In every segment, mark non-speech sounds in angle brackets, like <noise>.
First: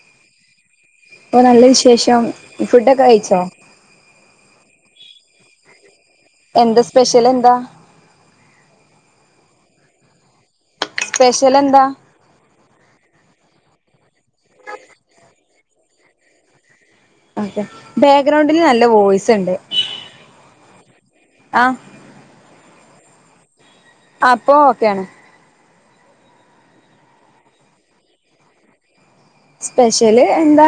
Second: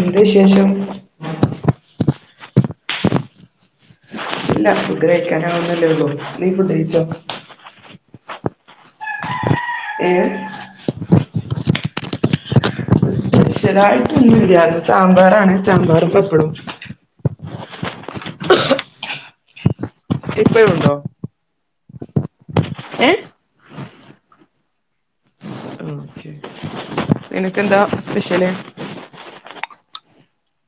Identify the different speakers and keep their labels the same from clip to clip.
Speaker 1: എന്ത്‌ വിശേഷം?
Speaker 2: അപ്പ നല്ല വിശേഷം ഫുഡൊക്കെ കഴിച്ചോ?
Speaker 1: ഇല്ല ഫുഡ്കഴിക്കാനാവുന്നല്ലേള്ളൂ നീ
Speaker 2: എന്താ
Speaker 1: ഫുഡ്കഴിച്ചോ.
Speaker 2: സ്പെഷ്യൽ എന്താ
Speaker 1: ഏഹ്
Speaker 2: സ്പെഷലെന്താ?
Speaker 1: സ്പെഷലായിട്ട്ന്നും ഇല്ല ന്ന് സാമ്പാറാണ് സാമ്പാറും പപ്പടും
Speaker 2: ബെഗ്രൗണ്ടിൽ നല്ല വോയ്സ്ണ്ട്.
Speaker 1: ഇപ്പോഴുണ്ടോ
Speaker 2: ആഹ്
Speaker 1: ഏഹ്.
Speaker 2: ആഹ് പ്പ ഓക്കെണ്.
Speaker 1: നിനക്ക് എന്താ സ്പെഷ്യല്.
Speaker 2: സ്പെഷ്യല് എന്താ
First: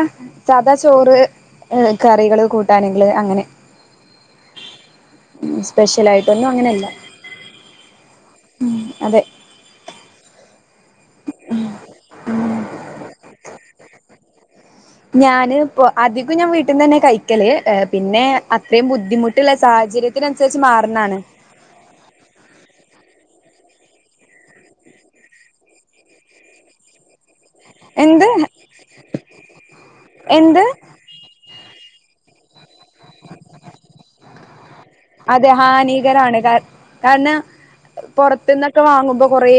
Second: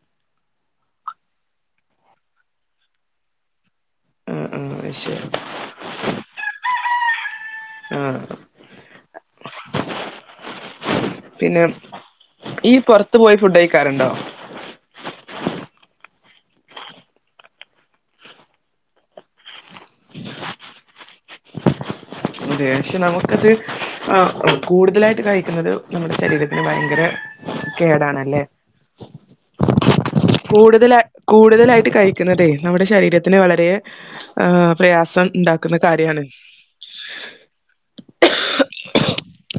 Speaker 2: സാദാ ചോറ്. കറികള് കൂട്ടാന്കള് അങ്ങനെ
Speaker 1: ആ ആ അത് ശരി
Speaker 2: സ്പെഷ്യലാ യിട്ടൊന്നും അങ്ങനെല്ല.
Speaker 1: ആഹ്. പിന്നെ ഇയ്യ് പോർത്ത് പോയി ഫുഡഴിക്കാറുണ്ടോ.
Speaker 2: ഞാന് പോ അധികം ഞാൻ വീട്ടീന്നന്നെ കഴിക്കല് പിന്നെ അത്രയും ബുദ്ധിമുട്ടുള്ള സാഹചര്യത്തി. സാഹചര്യതിനന്സര്ച്ച് മാറുന്നതാണ്.
Speaker 1: അതെ പക്ഷെ നമുക്കത് ആഹ് കൂടുതലായിട്ട് കഴിക്കുന്നത് നമ്മുടെ ശരീരത്തിന് ഭയങ്കര.
Speaker 2: എന്ത്
Speaker 1: കേടാണല്ലേ
Speaker 2: എന്ത്
Speaker 1: കൂടുതലായി കൂടുതലായിട്ട് കഴിക്കുന്നതേ നമ്മുടെ ശരീരത്തിന് വളരെ. ആഹ് പ്രയാസം
Speaker 2: അതെ
Speaker 1: ഉണ്ടാക്കുന്ന കാര്യണ്.
Speaker 2: ഹാനികരാണ് കാ കാരണം പുറത്ത്ന്നൊക്കെ വാങ്ങുമ്പോ കൊറേ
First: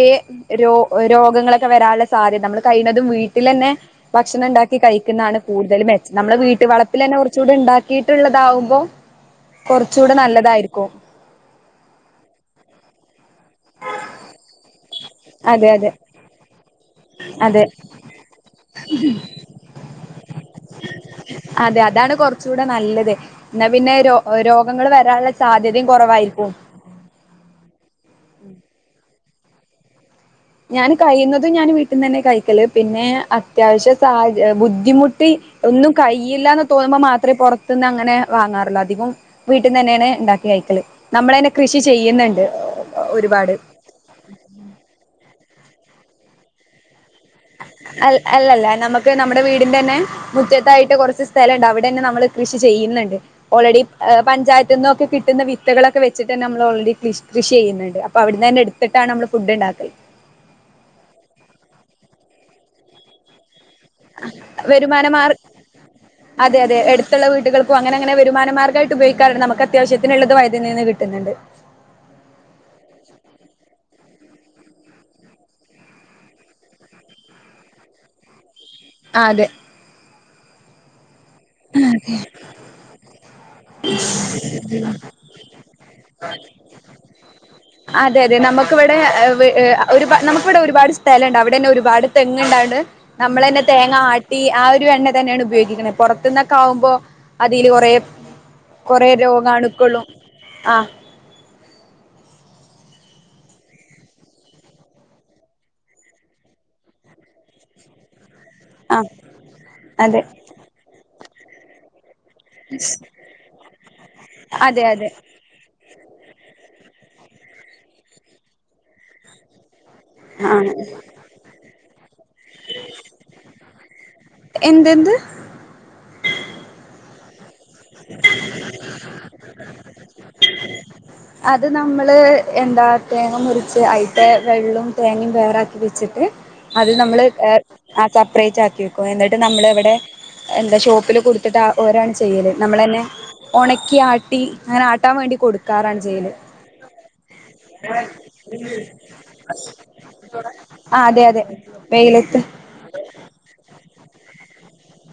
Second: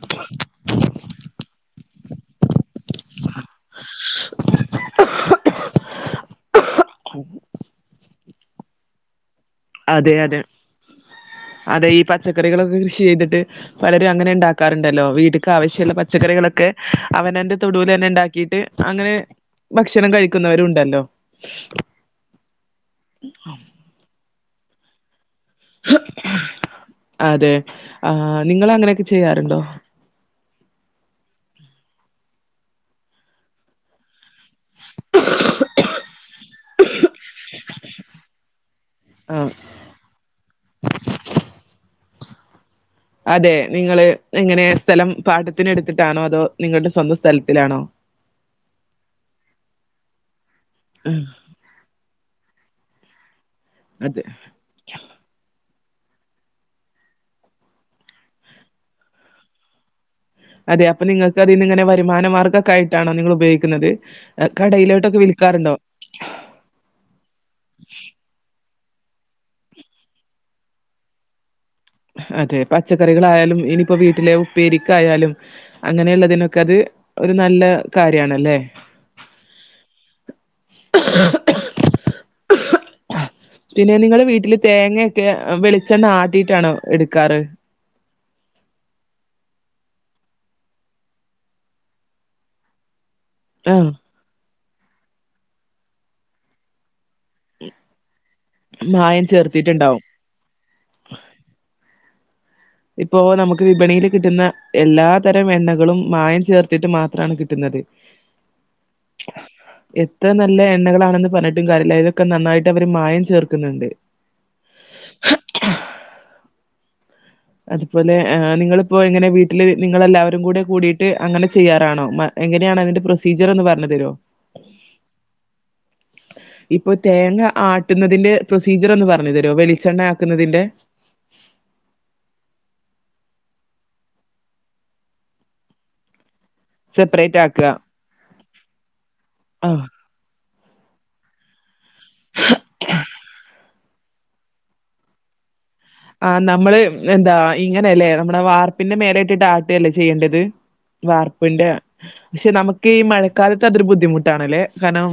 Speaker 2: രോ രോഗങ്ങളൊക്കെ വരാനുള്ള സാധ്യത നമ്മൾ കഴിയുന്നതും വീട്ടിലന്നെ ഭക്ഷണം ണ്ടാക്ക. കഴിക്കുന്നാണ് കൂടുതല് മെച്ചം നമ്മുടെ വീട് വളപ്പിൽ തന്നെ കുറച്ചുകൂടെ ണ്ടാക്കി. ഉണ്ടാക്കിട്ടുള്ളതാവുമ്പോ കൊർച്ച്
Speaker 1: അതെ അതെ അതെ ഈ പച്ചക്കറികളൊക്കെ കൃഷി ച്ചെയ്തിട്ട് പലരും അങ്ങനെ ഇണ്ടാക്ക ഇണ്ടാക്കാറുണ്ടല്ലോ വീട്ട്ക്ക്
Speaker 2: അതെ അതെ
Speaker 1: ആവശ്യള്ള പച്ചക്കറികളൊക്കെ അവനാന്റെ
Speaker 2: അതെ
Speaker 1: തൊടുലെന്നെ ഇണ്ടാക്കിട്ട് അങ്ങനെ. ഭക്ഷണം കഴിക്കുന്നവരുണ്ടല്ലോ.
Speaker 2: അതാ കൊർച്ചൂടെ നല്ലത് എന്നാ പിന്നെ രോ രോഗങ്ങൾ വരാനുള്ള സാധ്യതയും കൊറവായിരിക്കും.
Speaker 1: അതെ ആഹ് നിങ്ങൾ അങ്ങനെയൊക്കെ ചെയ്യാറുണ്ടോ?
Speaker 2: ഞാൻ കഴിയുന്നതും ഞാൻ വീട്ടീന്നന്നെ കയ്ക്കല് പിന്നെ അത്യാവ്ശ്യ സഹചര്യത്തിൽ ഏഹ് ബുദ്ധിമുട്ടി ഒന്നും കഴ്ല്ലാന്ന് തോന്നുമ്പോ മാത്രമേ പുറത്തന്ന് അങ്ങനെ വാങ്ങാറുള്ളു അധികും
Speaker 1: ആഹ്
Speaker 2: വീട്ടിന്നെന്നേണ് ഇണ്ടാക്കി കയ്ക്കല് നമ്മളന്നെ കൃഷി ചെയ്യ്ന്ന്ണ്ട്.
Speaker 1: അതെ നിങ്ങള് എങ്ങനെ സ്ഥലം പാട്ടത്തിനെടുത്തിട്ടാണോ അതോ നിങ്ങളുടെ സ്വന്തം സ്ഥലത്തിലാണോ?
Speaker 2: അൽ അല്ലല്ല നമുക്ക് നമ്മുടെ വീടിന്റെന്നെ മുറ്റത്തായിട്ട്
Speaker 1: ഉം
Speaker 2: കൊറച്ച് സ്ഥലംണ്ട് അവിടെന്നെ നമ്മള്. കൃഷി ചെയ്യുന്നുണ്ട് ഓൾറെഡി ഇഹ്‌
Speaker 1: അതെ
Speaker 2: പഞ്ചായത്ത്. ഇത് ന്നൊക്ക കിട്ടുന്ന വിത്തകളൊക്കെ വെച്ച്ട്ടന്നെ അമ്മൾ ഒൾറെഡി ക്‌ഷി കൃഷി എയ്യുന്നുണ്ട് അപ്പൊ അവിടുന്നന്നെ എട്ത്തിട്ടാണ് നമ്മള് ഫുഡ് ഇണ്ടാക്കൽ.
Speaker 1: അതെ അപ്പൊ നിങ്ങക്ക് അതിന്ന്ങ്ങന വരുമാനമാർഗൊക്ക ആയിട്ടാണോ നിങ്ങൾ ഉപയ്ക്ക് - ഉപയോകിക്കുന്നത്
Speaker 2: വരുമാന
Speaker 1: കടയിലോട്ടൊക്കെ
Speaker 2: മാർ
Speaker 1: വിൽക്കാറുണ്ടോ?
Speaker 2: അതെ അതെ എടുത്തുള്ള വീട്ടുകൾക്കും അങ്ങന അങ്ങനെ വരുമാന മാർഗായിട്ട് ഉപയോഗിക്കാറുണ്ട് നമുക്കത്യാവശ്യത്തിനുള്ളത് വയ്തനെന്ന് കിട്ടും. ഉയോഗിക്കറുണ്ട്മുക്ക്ത്വശ്യനുള്ളത് വൈദ്യനിന്ന് കിട്ടും കിട്ട്ന്ന്ണ്ട്.
Speaker 1: അതെ പച്ചക്കറികളായാലും ഇനിപ്പോ വീട്ടിലെ ഉപ്പേരിക്കായാലും. അങ്ങനെയുള്ളതിനൊക്കെ അത് ഒരു നല്ല കാര്യണല്ലേ?
Speaker 2: ആഹ് അതെ.
Speaker 1: <unintelligible>
Speaker 2: ആതെ
Speaker 1: പിന്നെ നിങ്ങള് വീട്ടില് തേങ്ങൊക്കെ ഹ് വെളിച്ചെണ്ണ ആട്ടീട്ടാണോ എടുക്കാറ്?
Speaker 2: അതെ അതെ നമുക്കിവിടെ ഹ്‌വ് ഏഹ് ഒരുപാ നമുക്കിവിടെ ഒരുപാട് സ്ഥലംണ്ട് അവിടെന്നെ ഒരുപാട് തെങ്ങ് ഉണ്ടായോണ്ട്. നമ്മളെന്നെ
Speaker 1: ആഹ്.
Speaker 2: തേങ്ങ ആട്ടി ആ ഒരു എണ്ണ തന്നെയാണ് ഉപയോഗിക്കുന്നത് പൊർത്ത് നിന്നൊക്കെ ആകുമ്പോ. അതിൽ കൊറെ കൊറെ
Speaker 1: മായം
Speaker 2: രോഗാണുക്കൊളു
Speaker 1: ചേർത്തിട്ടുണ്ടാവും.
Speaker 2: ആഹ്.
Speaker 1: ഇപ്പോൊ നമുക്ക് വിപണിയില് കിട്ടുന്ന എല്ലാ തരം എണ്ണകളും മായം ചേർത്തിട്ട് മാത്രാണ് കിട്ടുന്നത്.
Speaker 2: ആഹ് അതെ
Speaker 1: എത്ര നല്ല എണ്ണകളാണെന്ന് പറഞ്ഞിട്ടും കാര്യല്ല അതില് ക്കെ നന്നായിട്ട് അവര് മായം ചേർക്കുന്നുണ്ട്.
Speaker 2: അതെ അതെ
Speaker 1: അതുപോലെ ഹ് നിങ്ങളിപ്പോ എങ്ങനെ വീട്ടില് നിങ്ങളെല്ലാവരും കൂടെ
Speaker 2: ആഹ്
Speaker 1: കൂടിട്ട്. അങ്ങനെ ചെയ്യാറാണോ മ എങ്ങനെയാണ് അതിന്റെ പ്രൊസീജിയർ ഒന്ന് പറഞ്ഞു തരോ?
Speaker 2: എന്തെന്ത്?
Speaker 1: <inaudible> ഇപ്പൊ തേങ്ങ ആട്ടുന്നതിന്റെ പ്രൊസീജിയർ ഒന്ന് പറഞ്ഞു തരോ വെളിച്ചെണ്ണയാക്കുന്നതിന്റെ?
Speaker 2: അത് നമ്മള് എന്താ തേങ്ങ മുറിച്ച് അയ്ത്തെ വെള്ളും തേങ്ങയും വേറാക്കി വെച്ചിട്ട്. അത് നമ്മള്
Speaker 1: സെപ്പറേറ്റ് ആക്ക.
Speaker 2: ഏഹ് ആ സെപ്പറേറ്റ് ആക്കി വെക്കും എന്നിട്ട് നമ്മൾ
Speaker 1: ആഹ്
Speaker 2: ഇവിടെ എന്താ ഷോപ്പില് കൊടു ത്തിട്ട് ഓരാണ് ചെയ്യല് നമ്മളന്നെ ഒണക്കി ആട്ടി അങ്ങനെ ആട്ടാൻ വേണ്ടി കൊടുക്കാറാണ്. ചെയ്യല്
Speaker 1: ആഹ് നമ്മള് എന്താ ഇങ്ങനെയല്ലേ നമ്മുടെ വാർപ്പിന്റെ മേലേയിട്ടിട്ട് ആട്ടുല്ലേ ചെയ്യേണ്ടത്?
Speaker 2: ആഹ് അതെ അതെ
Speaker 1: വാർപ്പിന്റെ
Speaker 2: വെയിലത്ത്
Speaker 1: പക്ഷെ നമുക്ക് ഈ മഴക്കാലത്ത് അതൊരു ബുദ്ധിമുട്ടാണ്ല്ലേ. കാരണം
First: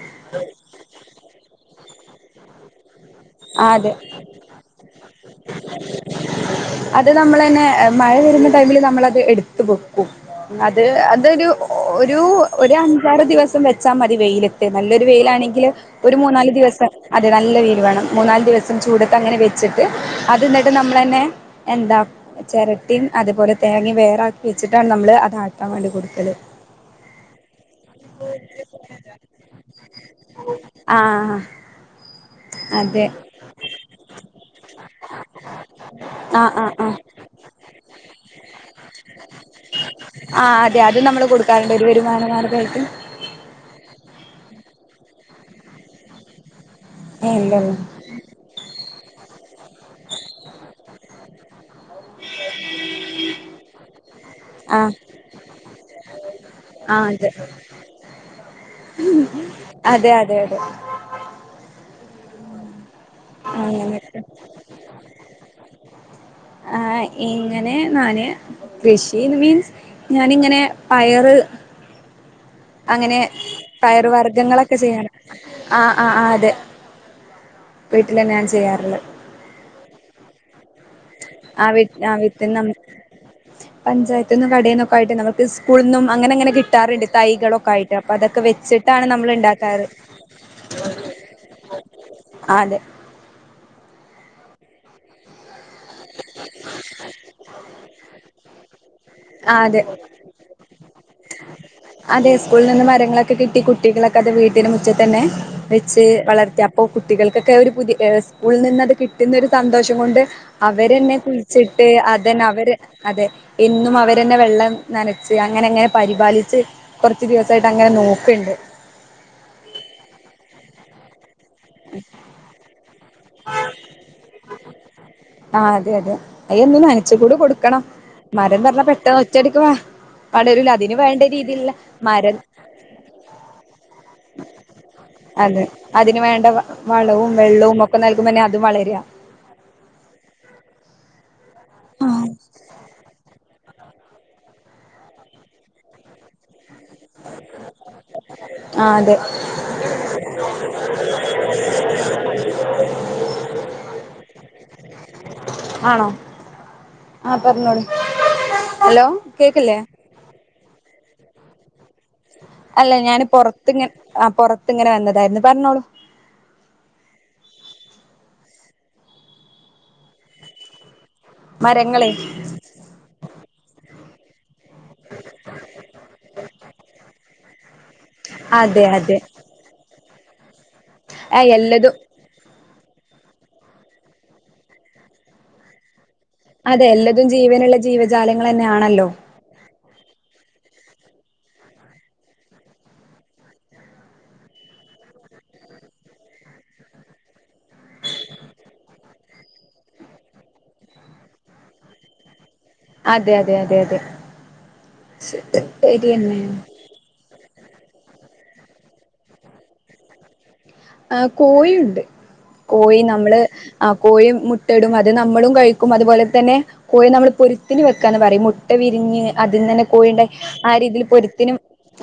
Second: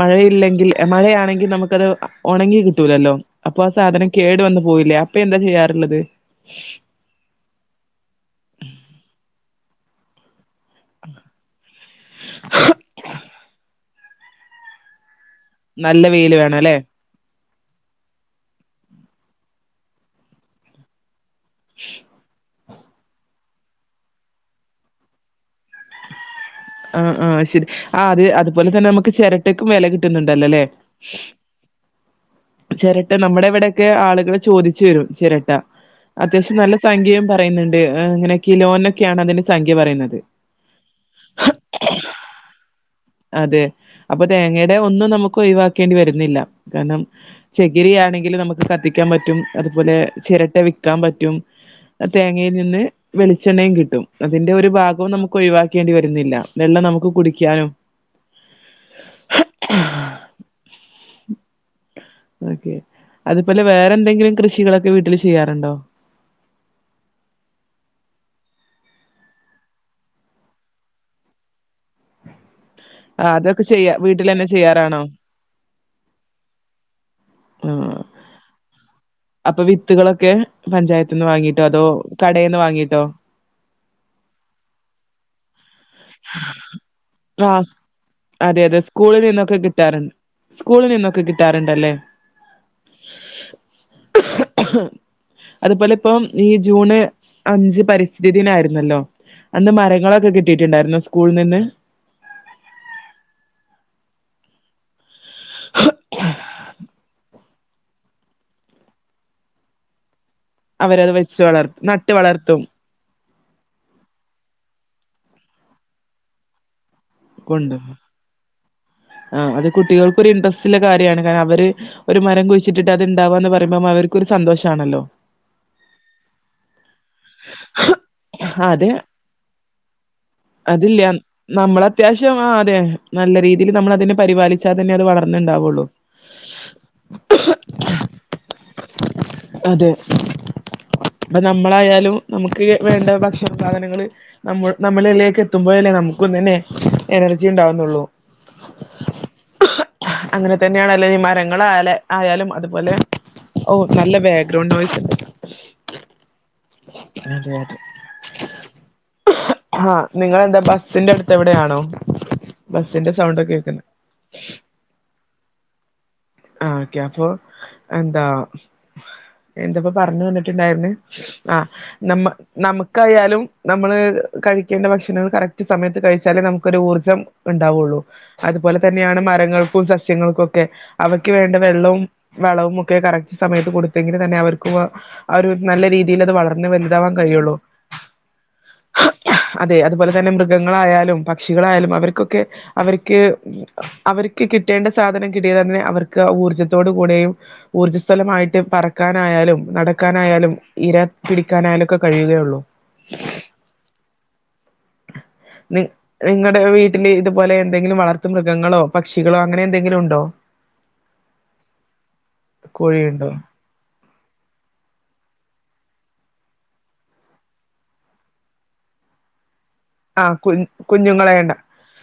Speaker 1: മഴയില്ലെങ്കിൽ എ മഴയാണെങ്കിൽ നമുക്കത് ഒണങ്ങി കിട്ടൂലല്ലോ. അപ്പൊ ആ
Speaker 2: ആഹ് അതെ
Speaker 1: സാധനം കേടു വന്നു പോവില്ലേ അപ്പൊ എന്താ ചെയ്യാറുള്ളത്?
Speaker 2: അത് നമ്മളെന്നെ മഴ വരുന്ന ടൈമിൽ നമ്മളത് എടുത്തു വെ ക്കും അത് അതൊരു ഒരു ഒരു അഞ്ചാറ് ദിവസം വെ ച്ചാ മതി വെയിലത്ത് നല്ലൊരു വെയിലാണെങ്കിൽ
Speaker 1: നല്ല
Speaker 2: ഒരു
Speaker 1: വെയില്
Speaker 2: മൂന്നാല്
Speaker 1: വേണം അല്ലെ?
Speaker 2: ദിവസം. അതെ നല്ല വൈല് വേണം മൂന്നാല് ദിവസം ചൂടത്ത് അങ്ങനെ വെച്ചിട്ട് അത്ന്നിട്ട് നമ്മളെന്നെ. എന്താ. ചെരട്ടും അതുപോലെ തേങ്ങിം വേറാക്കി വെച്ചിട്ടാണ് നമ്മള് അതാട്ടാൻ വേണ്ടി കൊട്ക്കൽ.
Speaker 1: ആഹ് ആഹ് ശെരി ആ അത് അതുപോലെ തന്നെ നമുക്ക് ചെരട്ടക്കും വെല കിട്ടുന്നുണ്ടല്ലോ ലേ.
Speaker 2: ആഹ്.
Speaker 1: ചെരട്ട നമ്മുടെ ഇവ്ടൊക്കെ ആളുകള് ചോദിച്ചു വരും ചിരട്ട.
Speaker 2: ആ
Speaker 1: അത്യാവശ്യം
Speaker 2: ആ
Speaker 1: നല്ല
Speaker 2: ആ
Speaker 1: സംഖ്യയും പറയുന്നുണ്ട് അങ്ങനെയൊക്കെ ഈ കിലോനൊക്കെയാണ് അതിന്റെ സംഖ്യ പറയുന്നത്.
Speaker 2: ആ അതെ അത് നമ്മൾ കൊടുക്കറുണ്ട് ഒരു വരുമാനമാർഗയിട്ട്
Speaker 1: അതെ അപ്പൊ തേങ്ങടെ ഒന്നും നമുക്ക് ഒഴിവാക്കേണ്ടി വരുന്നില്ല കാരണം
Speaker 2: ഉണ്ടല്ലോ
Speaker 1: ചെകിരിയാണെങ്കിൽ നമുക്ക് കത്തിക്കാൻ പറ്റും അതുപോലെ ചിരട്ട വിക്കാൻ പറ്റും. തേങ്ങയിൽ നിന്ന് വെളിച്ചെണ്ണയും കിട്ടും അതിന്റെ ഒരു
Speaker 2: ആ
Speaker 1: ഭാഗവും നമുക്ക് ഒഴിവാക്കേണ്ടി വരുന്നില്ല. വെള്ള
Speaker 2: ആ
Speaker 1: നമുക്ക്
Speaker 2: അതെ
Speaker 1: കുടിക്കാനും.
Speaker 2: അതെ അതെ അതെ
Speaker 1: ഓക്കെ അതുപോലെ വേറെ
Speaker 2: അങ്ങനൊക്കെ
Speaker 1: എന്തെങ്കിലും കൃഷികളൊക്കെ വീട്ടിൽ ചെയ്യാറുണ്ടോ?
Speaker 2: ആഹ് എങ്ങനെ നാന്. കൃഷി മീൻസ് ഞാനിങ്ങനെ പയറ് അങ്ങനെ
Speaker 1: ആഹ് അതൊക്കെ ചെയ്യാ
Speaker 2: ഫയർ
Speaker 1: വീട്ടിലെന്നെ
Speaker 2: വർഗങ്ങളൊക്കെ
Speaker 1: ചെയ്യാറാണോ?
Speaker 2: ചെയ്യാണ് ആ ആ ആ അതെ.
Speaker 1: ആഹ
Speaker 2: വീട്ടിൽന്ന ഞാൻ ചെയ്യാറുള്ളത്.
Speaker 1: അപ്പൊ വിത്തുകളൊക്കെ പഞ്ചായത്ത നിന്ന് വാങ്ങിട്ടോ
Speaker 2: ആ വി
Speaker 1: അതോ കടൽന്ന് വാങ്ങിട്ടോ?
Speaker 2: പഞ്ചത്തുന്നും കടയിന്നൊക്കെയിട്ട് നക്ക് സ്കൂളിൽന്നും അങ്ങനെ അങ്ങനെ കിട്ടാറുണ്ട്
Speaker 1: ആഹ്
Speaker 2: തൈകളൊക്കെ
Speaker 1: സ്
Speaker 2: ആയിട്ട് അപ്പൊ അതൊക്കെ
Speaker 1: അതെ അതെ
Speaker 2: വെച്ചിട്ടാണ്
Speaker 1: സ്കൂളിൽ
Speaker 2: നമ്മൾ
Speaker 1: നിന്നൊക്കെ
Speaker 2: ഉണ്ടാക്കാറ്.
Speaker 1: കിട്ടാറുണ്ട്. സ്കൂളിൽ നിന്നൊക്കെ കിട്ടാറുണ്ടല്ലേ,.
Speaker 2: അതെ
Speaker 1: അതുപോലെ ഇപ്പം ഈ ജൂണ് അഞ്ച് പരിസ്ഥിതി ദിന ആരുന്നല്ലോ?
Speaker 2: ആഹ്
Speaker 1: അന്ന്
Speaker 2: അതെ
Speaker 1: മരങ്ങളൊക്കെ കിട്ടിയിട്ടുണ്ടായിരുന്നോ സ്കൂളിനിന്ന്.
Speaker 2: അതേ സ്കൂളിൽ നിന്ന് മരങ്ങളൊക്കെ കിട്ടി കുട്ടികളൊക്കെ, ത് വീട്ടന് മുച്ചത്തന്നെ വെച്ച് വളർത്തി അപ്പോൊ കുട്ടികൾക്കൊക്കെ ഒരു പുതിയ സ്കൂളിൽ നിന്നത് കിട്ടുന്ന ഒരു സന്തോഷം കൊണ്ട്.
Speaker 1: അവരത്
Speaker 2: അവരെന്നെ
Speaker 1: വെച്ച് വളർ
Speaker 2: കുഴിച്ചിട്ട്
Speaker 1: നട്ട്
Speaker 2: അതെന്നാ
Speaker 1: വളർത്തും
Speaker 2: അവര് അതെ എന്നും അവരെന്നെ വെള്ളം നനച്ച് അങ്ങനെ അങ്ങനെ പരിപാലിച്ച് കുറച്ച് ദിവസമായിട്ട്
Speaker 1: കൊണ്ടു
Speaker 2: അങ്ങനെ നോക്കണ്ട്.
Speaker 1: ആഹ് അത് കുട്ടികൾക്കൊ ഒരു ഇൻടറസ്റ്റ്ള്ള കാര്യമാണ് കാരണം അവര് ഒരു മരം കുഴിച്ചിട്ടിട്ട് അത്ണ്ടാവാന്ന് പറയുമ്പം അവർക്കൊരു സന്തോഷമാണല്ലോ.
Speaker 2: ആ അതെ അതെ അയൊന്നും നനച്ച് കൂടി കൊടുക്കണം മരംന്ന് പറഞ്ഞാ
Speaker 1: അത്
Speaker 2: പെട്ടെന്ന് ഒറ്റയടിക്ക് വാ വളരൂല അതിന്
Speaker 1: അതില്ല
Speaker 2: വേണ്ട രീതിയിലുള്ള
Speaker 1: നമ്മൾ അത്യാവശ്യം
Speaker 2: മരം
Speaker 1: ആ അതെ നല്ല രീതിയിൽ നമ്മൾ അതിനെ പരിപാലിച്ചാൽ തന്നെ അത് വളർ
Speaker 2: അതെ അതിന് വേണ്ട വ വളവും വെള്ളവും ഒക്കെ നൽകുമ്പോ തന്നെ അതും വളര
Speaker 1: അതെ ഇപ്പൊ നമ്മളായാലും നമുക്ക് വേണ്ട ഭക്ഷണം സാധനങ്ങള് നമ്മ നമ്മളിലേക്ക് എത്തുമ്പോഴല്ലേ നമുക്കും തന്നെ എനർജി ഉണ്ടാവുന്നുള്ളൂ.
Speaker 2: ആഹ് അതെ
Speaker 1: അങ്ങനെ തന്നെയണല്ലോ ഈ മരങ്ങളായാല ആയാലും അതുപോലെ. ഓ നല്ല ബാക്ക്ഗ്രൗണ്ട് വോയിസ്‌.
Speaker 2: ആണോ ആ
Speaker 1: അതെ
Speaker 2: പറഞ്ഞോളി ഹലോ കേക്കല്ലേ
Speaker 1: ആഹ് നിങ്ങളെന്താ ബസ്സിന്റെ അടുത്ത് എവിടെയാണോ?
Speaker 2: അല്ല
Speaker 1: ബസ്സിന്റെ
Speaker 2: ഞാൻ
Speaker 1: സൗണ്ടൊക്കെ കേൾക്കുന്നെ
Speaker 2: പൊറത്ത്ങ്ങെ ആ പുറത്ത് ഇങ്ങനെ വന്നതായിരുന്നു പറഞ്ഞോളൂ.
Speaker 1: ആ ഓക്കെ അപ്പൊ എന്താ എന്തപ്പൊ പറഞ്ഞു വന്നിട്ടുണ്ടായിന്നേ ആ
Speaker 2: മരങ്ങളെ
Speaker 1: നമ്മ നമുക്കായാലും നമ്മള് കഴിക്കേണ്ട ഭക്ഷണങ്ങള് കറക്റ്റ് സമയത്ത് കഴിച്ചാലേ നമുക്ക് ഒരു ഊർജ്ജം ണ്ടാവുള്ളൂ. അതുപോലെ
Speaker 2: അതെ അതെ
Speaker 1: തന്നെയാണ് മരങ്ങൾക്കും സസ്യങ്ങൾക്കും ഒക്കെ അവയ്ക്ക്
Speaker 2: ആ
Speaker 1: വേണ്ട
Speaker 2: എല്ലതും
Speaker 1: വെള്ളവും വളവും ഒക്കെ കറക്റ്റ് സമയത്ത് കൊടുത്തങ്കിൽ തന്നെ അവർക്ക് വാ അവ ഒരു നല്ല രീതിയിൽ അത് വളർ
Speaker 2: അതെ എല്ലതും ജീവനുള്ള ജീവജാലങ്ങൾ തന്നെയാണല്ലോ.
Speaker 1: അതെ അതുപോലെ തന്നെ മൃഗങ്ങളായാലും പക്ഷികളായാലും അവർക്കൊക്കെ അവർക്ക് അവർക്ക് കിട്ടേണ്ട സാധനം കിട്ടിയാ തന്നെ അവർക്ക് ആ ഊർജ്ജത്തോടു കൂടെയും ഊർജ്ജ സലമായിട്ട് പറക്കാനായാലും നടക്കാനായാലും ഇര പിടിക്കാനായാലും ഒക്കെ കഴിയുകയുള്ളൂ.
Speaker 2: അതെ അതെ അതെ അതെ സെറ്റ് ശരിയന്നെ.
Speaker 1: പിന്നെ ഇതുപോലെ എന്തെങ്കിലും വളർത്തുമൃഗങ്ങളോ പക്ഷികളോ അങ്ങനെ എന്തെങ്കിലും ഉണ്ടോ?
Speaker 2: ആഹ്, കോയിയുണ്ട് കോയി
Speaker 1: കോഴിയുണ്ടോ
Speaker 2: നമ്മള്. ആ കോയി മുട്ടടും അത് നമ്മളും കഴിക്കും അതുപോലെ തന്നെ കോയി നമ്മള് പൊരുത്തിന് വെക്കാന്ന് പറയും. മുട്ട വിരിഞ്ഞ് അതിന്നന്നെ കോഴിൻ്റെ
Speaker 1: കു
Speaker 2: ആ രീതിയിൽ പൊരുത്തിന്
Speaker 1: കുഞ്ഞുങ്ങളെണ്ട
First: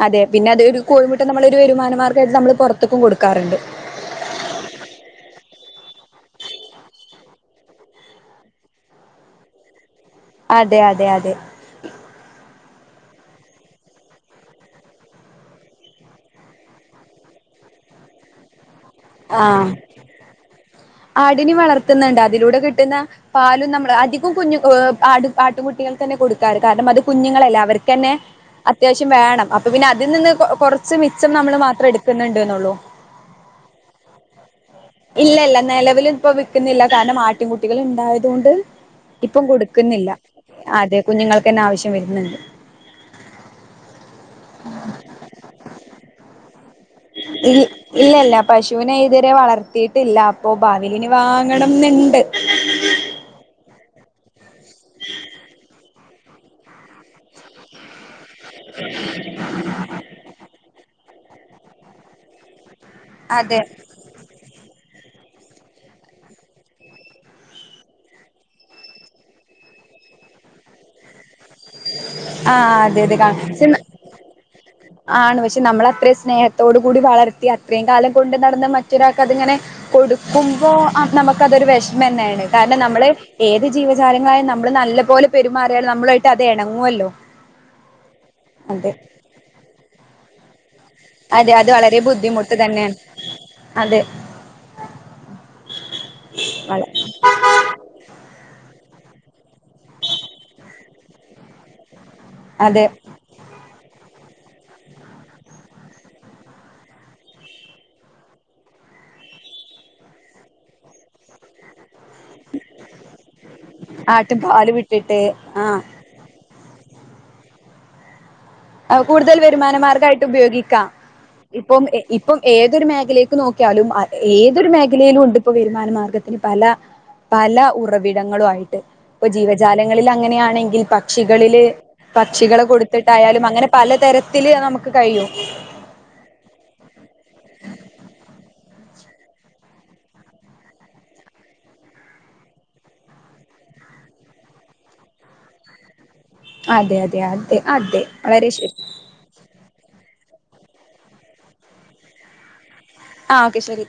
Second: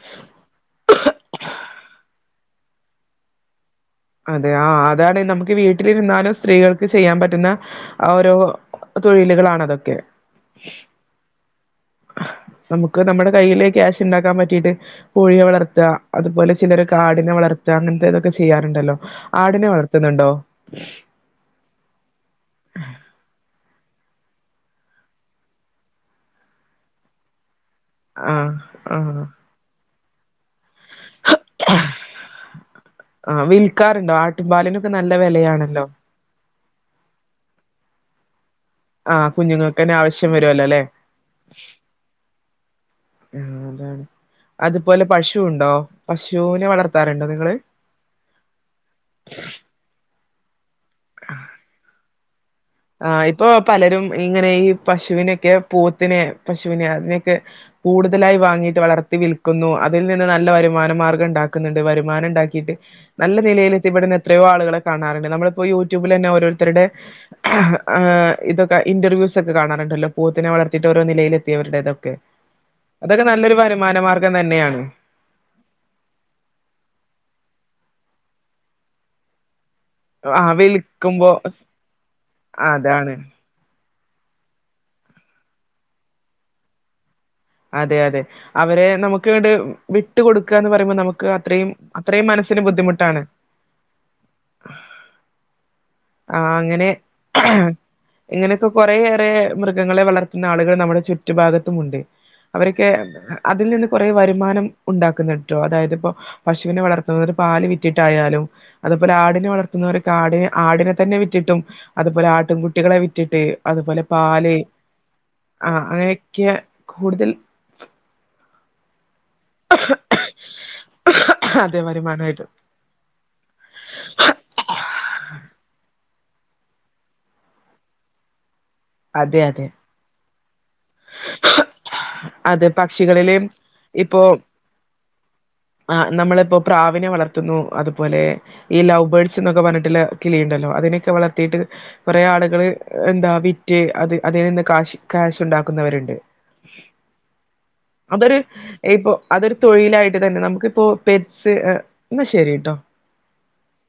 Speaker 2: അതെ പിന്നെ അതൊരു കോഴിമുട്ട നമ്മളോരു വരുമാനമാർഗായിട്ട് നമ്മൾ പുറത്തേക്കും കൊടുക്കാറുണ്ട്.
Speaker 1: അതെ ആ അതാണ് നമുക്ക് വീട്ടിലിരുന്നാലും സ്ത്രീകൾക്ക് ചെയ്യാൻ പറ്റുന്ന ആ ഓരോ. തൊഴിലുകളാണതൊക്കെ.
Speaker 2: അതെ അതെ അതെ
Speaker 1: നമുക്ക് നമ്മടെ കയ്യില് ക്യാഷ് ണ്ടാക്കാൻ പറ്റീട്ട്. കോഴിയെ വളർത്ത, അതുപോലെ ചിലരൊക്കെ ആടിനെ വളർത്ത അങ്ങനത്തെ ഇതൊക്കെ ചെയ്യ ണ്ടല്ലോ ആടിനെ
Speaker 2: ആഹ്
Speaker 1: വളർത്തുണുണ്ടോ?
Speaker 2: ആടിനെ വളർത്തുന്നുണ്ട്. അതിലൂടെ കിട്ടുന്ന പാലും നമ്മള് അധികം കുഞ്ഞും ആ ആട്ടിൻകുട്ടികൾക്ക് തന്നെ കൊടുക്കാറ് കാരണം അത് കുഞ്ഞുങ്ങളല്ല അവർക് ക്കന്നെ
Speaker 1: ആഹ്
Speaker 2: അത്യാവശ്യം
Speaker 1: ആഹ്
Speaker 2: വേണം. അപ് അപ്പ പിന്നെ അതിൽ നിന്ന് കുറച്ച് മിച്ചം നമ്മൾ മാത്രം എടുക്കുന്നുണ്ട്ന്നുള്ളൂ.
Speaker 1: ആ വിൽക്കാറുണ്ടോ? ആട്ടും പാലിനൊക്കെ നല്ല വെലയാണല്ലോ
Speaker 2: പ്പൊ വിൽക്കുന്നില്ല കാരണം ആട്ടിൻകുട്ടികൾ ണ്ടായതോണ്ട്.
Speaker 1: ആ
Speaker 2: ഇപ്പം
Speaker 1: കുഞ്ഞുങ്ങൾക്കന്നെ
Speaker 2: കൊടുക്കുന്നില്ല.
Speaker 1: ആവശ്യം വരുവല്ലോ അല്ലെ
Speaker 2: അതെ, കുഞ്ഞുങ്ങൾക്കന്നെ ആവശ്യം വരുന്നുണ്ട്.
Speaker 1: ആ അതാണ്. അതുപോലെ പശുണ്ടോ പശുനെ വളർ
Speaker 2: ഇല്ലി ഇല്ല ഇല്ല പശുവിനെ ഇതുവരെ വളർത്തിയിട്ടില്ല. ഓ, ഭാവിൽ ഇനി വാങ്ങണം ന്നുണ്ട്.
Speaker 1: ആഹ്, ഇപ്പൊ പലരും ഇങ്ങനെ ഈ പശുവിനൊക്കെ പോത്തിനെ. പശുവിനെ അതിനെയൊക്കെ കൂടുതലായി വാങ്ങിയിട്ട് വളർത്തി വിൽ ക്കുന്നു. അതിൽ നിന്ന് നല്ല വരുമാന മാർഗ്ഗം ഉണ്ടാക്കുന്നുണ്ട്. വരുമാനം ഉണ്ടാക്കിയിട്ട് നല്ല
Speaker 2: അതെ
Speaker 1: നിലയിൽ എത്തിപ്പെട് എത്രയോ ആളുകളെ കാണാറുണ്ട്. നമ്മളിപ്പോ യൂട്യൂബിലെന്നെ ഓരോരുത്തരുടെ ആ ഹ് ആ ഇതൊക്കെ ഇൻ്റർവ്യൂസൊക്കെ കാണാറുണ്ടല്ലോ പോത്തിനെ വളർത്തിയിട്ട് ഓരോ ത്തിയവരുടേതൊക്കെ
Speaker 2: ആഹ് അതെ അതെ
Speaker 1: അതൊക്കെ നല്ലൊരു
Speaker 2: കാണ
Speaker 1: വരുമാന മാർഗം തന്നെയാണ്.
Speaker 2: ആണ് പക്ഷെ നമ്മൾ അത്രയും സ്നേഹത്തോടു കൂടി വളർത്തി അത്രയും കാലം കൊണ്ട് നടന്ന് മറ്റൊരാൾക്ക് അതിങ്ങനെ
Speaker 1: ആ
Speaker 2: കൊടുക്കുമ്പോ അ
Speaker 1: വിൽക്കുമ്പോ
Speaker 2: നമ്മക്കതൊരു വെഷമന്നെയാണ്. കാരണം നമ്മള്
Speaker 1: അതാണ്
Speaker 2: ഏത് ജീവചാലങ്ങളായും നമ്മള് നല്ലപോലെ പെരുമാറിയാല് നമ്മളു വായിട്ട് അത് ഇണങ്ങുവല്ലോ.
Speaker 1: അതെ അതെ, അവരെ
Speaker 2: അതെ
Speaker 1: നമുക്ക് ഇങ്ങട് വിട്ട് കൊടുക്കാന്നു പറയുമ്പോ ക്ക്
Speaker 2: അതെ
Speaker 1: അത്രയും
Speaker 2: അത് വളരെ
Speaker 1: അത്രയും
Speaker 2: ബുദ്ധിമുട്ട്
Speaker 1: മനസ്സിന്
Speaker 2: തന്നെയാണ്
Speaker 1: ബുദ്ധിമുട്ടാണ്.
Speaker 2: അതെ
Speaker 1: ആഹ്
Speaker 2: വള
Speaker 1: അങ്ങനെ. ഇങ്ങനെഒക്കെ കൊറെയേറെ മൃഗങ്ങളെ വളർത്തുന്ന ആളുകൾ നമ്മുടെ ചുറ്റു ഭാഗത്തുമുണ്ട്.
Speaker 2: അതെ
Speaker 1: അവരൊക്കെ അതിൽ നിന്ന് കുറെ വരുമാനം ഉണ്ടാക്കുന്നുണ്ട്ട്ടോ അതായത് പ്പോ. പശുവിനെ വളർത്തുന് വര് പാല് വിറ്റിട്ടായാലും. അതുപോആടിനെ വളർത്തുന്നവരൊക്കെ ആടി ആടിനെ തന്നെ വിറ്റിട്ടും. അതുപോലെ ആട്ടൻകുട്ടികളെ വിറ്റിട്ട്, അതുപോലെ
Speaker 2: ആട്ടും
Speaker 1: പാല്
Speaker 2: വിട്ടിട്ട്
Speaker 1: ആ
Speaker 2: ആഹ്
Speaker 1: അങ്ങനെക്കെ കൊട്
Speaker 2: കൂടുതൽ വരുമാനമാർഗ്ഗായിട്ട് ഉപയോഗിക്കാം.
Speaker 1: അതെ
Speaker 2: ഇപ്പം ഇപ്പം
Speaker 1: വരുമാനമായിട്ട്
Speaker 2: ഏ തൊരു മേഖലീക്ക് നോക്കിയാലും ഏതൊരു മേഖലയിലും ഉണ്ട് ഇപ്പോ വരുമാനമാർഗത്തിന് പല പല ഉറവിടങ്ങളും ആയി ട്ട് ഇപ്പൊ
Speaker 1: അതെ അതെ
Speaker 2: ജീവജാലങ്ങളിൽ അങ്ങനെയാണെങ്കിൽ പക്ഷികളില് പക്ഷികളെ
Speaker 1: അതെ
Speaker 2: കൊടുത്തിട്ടായാ
Speaker 1: പക്ഷികളില്
Speaker 2: അങ്ങനെ പലതരത്തില് നമുക്ക് കയിയും.
Speaker 1: ആഹ്, നമ്മളിപ്പോ പ്രാവിനെ വളർത്തുന്നു അതുപോലെ. ഈ ലവ് ബേർഡ്സ് ന്നൊക്കെ പറഞ്ഞിട്ടുള്ള കിളിയുണ്ടല്ലോ അതിനൊക്കെ വളർത്തിയിട്ട്. കുറെേ ആളുകള് എന്താ വിറ്റ് അത് അതിൽ നിന്ന് കാശി കാശുണ്ടാക്കുന്നവരുണ്ട്.
Speaker 2: അതെ അതെ. അതെ അതെ വളരെ ശെ
Speaker 1: ഇപ്പൊ അതൊരു തൊഴിലായിട്ട് തന്നെ നമുക്കിപ്പോ പെറ്റ്സ് ന്നാ ശരിട്ടോ.
Speaker 2: ആ ഓക്കെ ശരി.